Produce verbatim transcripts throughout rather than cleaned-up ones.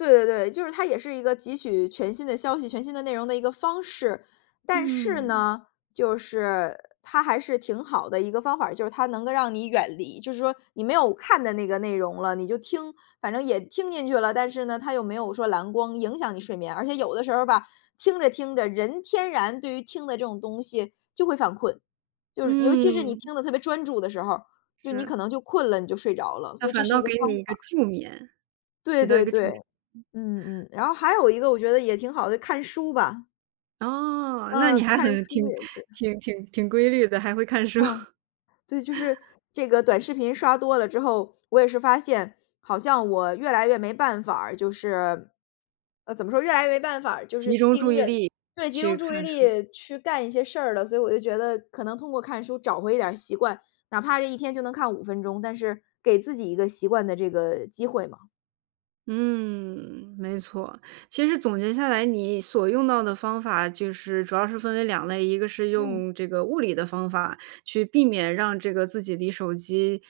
对对对，就是它也是一个汲取全新的消息、全新的内容的一个方式。但是嗯。呢，就是它还是挺好的一个方法儿，就是它能个让你远离，就是说你没有看的那个内容了，你就听，反正也听进去了，但是呢，它又没有说蓝光影响你睡眠。而且有的时候儿吧，听着，听着，人天然对于听的这种东西就会犯困。就是尤其是你嗯。听得特别专注的时候儿，就你是。可能就困了，你就睡着了，所那以这反是倒一个给方你一个法。助眠，对起到一对个助对，眠嗯嗯，然后还有一个我觉得也挺好的，看书吧。哦，那你嗯，还看很书挺也是。挺挺挺规律的，还会看书。嗯，对，就是 这个短视频刷多了之后，我也是发现好像我越来越没办法儿，就是呃，怎么说，越来越没办法儿就是集中注盯意着力对，集中去注意看书。力去干一些事儿了。所以我就觉得可能通过看书找回一点儿习惯，哪怕这一天就能看五分钟，但是给自己一个习惯的这个机会嘛。嗯，没错。其实总结下来，你所用到的方法，就是主要是分为两类，一个是嗯。用这个物理的方法，去避免让这个自己离手机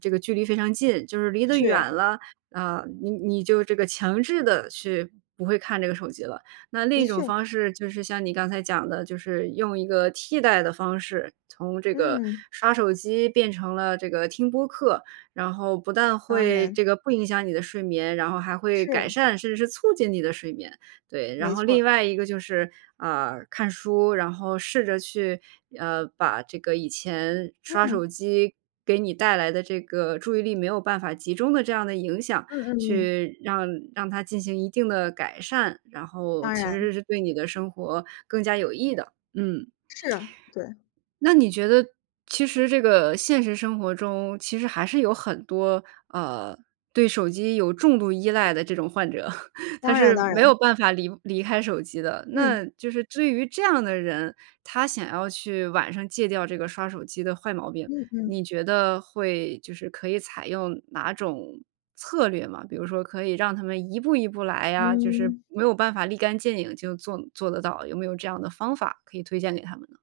这个距离非常近。就是离得是啊。远了，呃，你你就这个强制地去不会看这个手机了。那另的一种确。方式就是像你刚才讲的，就是用一个替代的方式，从这个嗯。刷手机变成了这个听播客，然后不但当会然。这个不影响你的睡眠，然后还会改是。善，甚至是促进你的睡眠。对，然没后错儿。另外一个就是，呃，看书，然后试着去，呃，把这个以前刷嗯。手机给你带来的这个注意力没有办法集中的这样的影响，嗯嗯嗯。去让让它进行一定地改善。然后当其然。实是对你的生活更加有益的，嗯。是，对。那你觉得其实这个现实生活中，其实还是有很多，呃，对手机有重度依赖的这种患者。他当然，是当没然。有办法离离开手机的。那嗯。就是至于这样的人，他想要去晚上戒掉这个刷手机的坏毛病，嗯你嗯。觉得会就是可以采用哪种策略吗？比如说可以让他们一步一步来呀，就是嗯。没有办法立竿见影就做做得到，有没有这样的方法可以推荐给他们呢？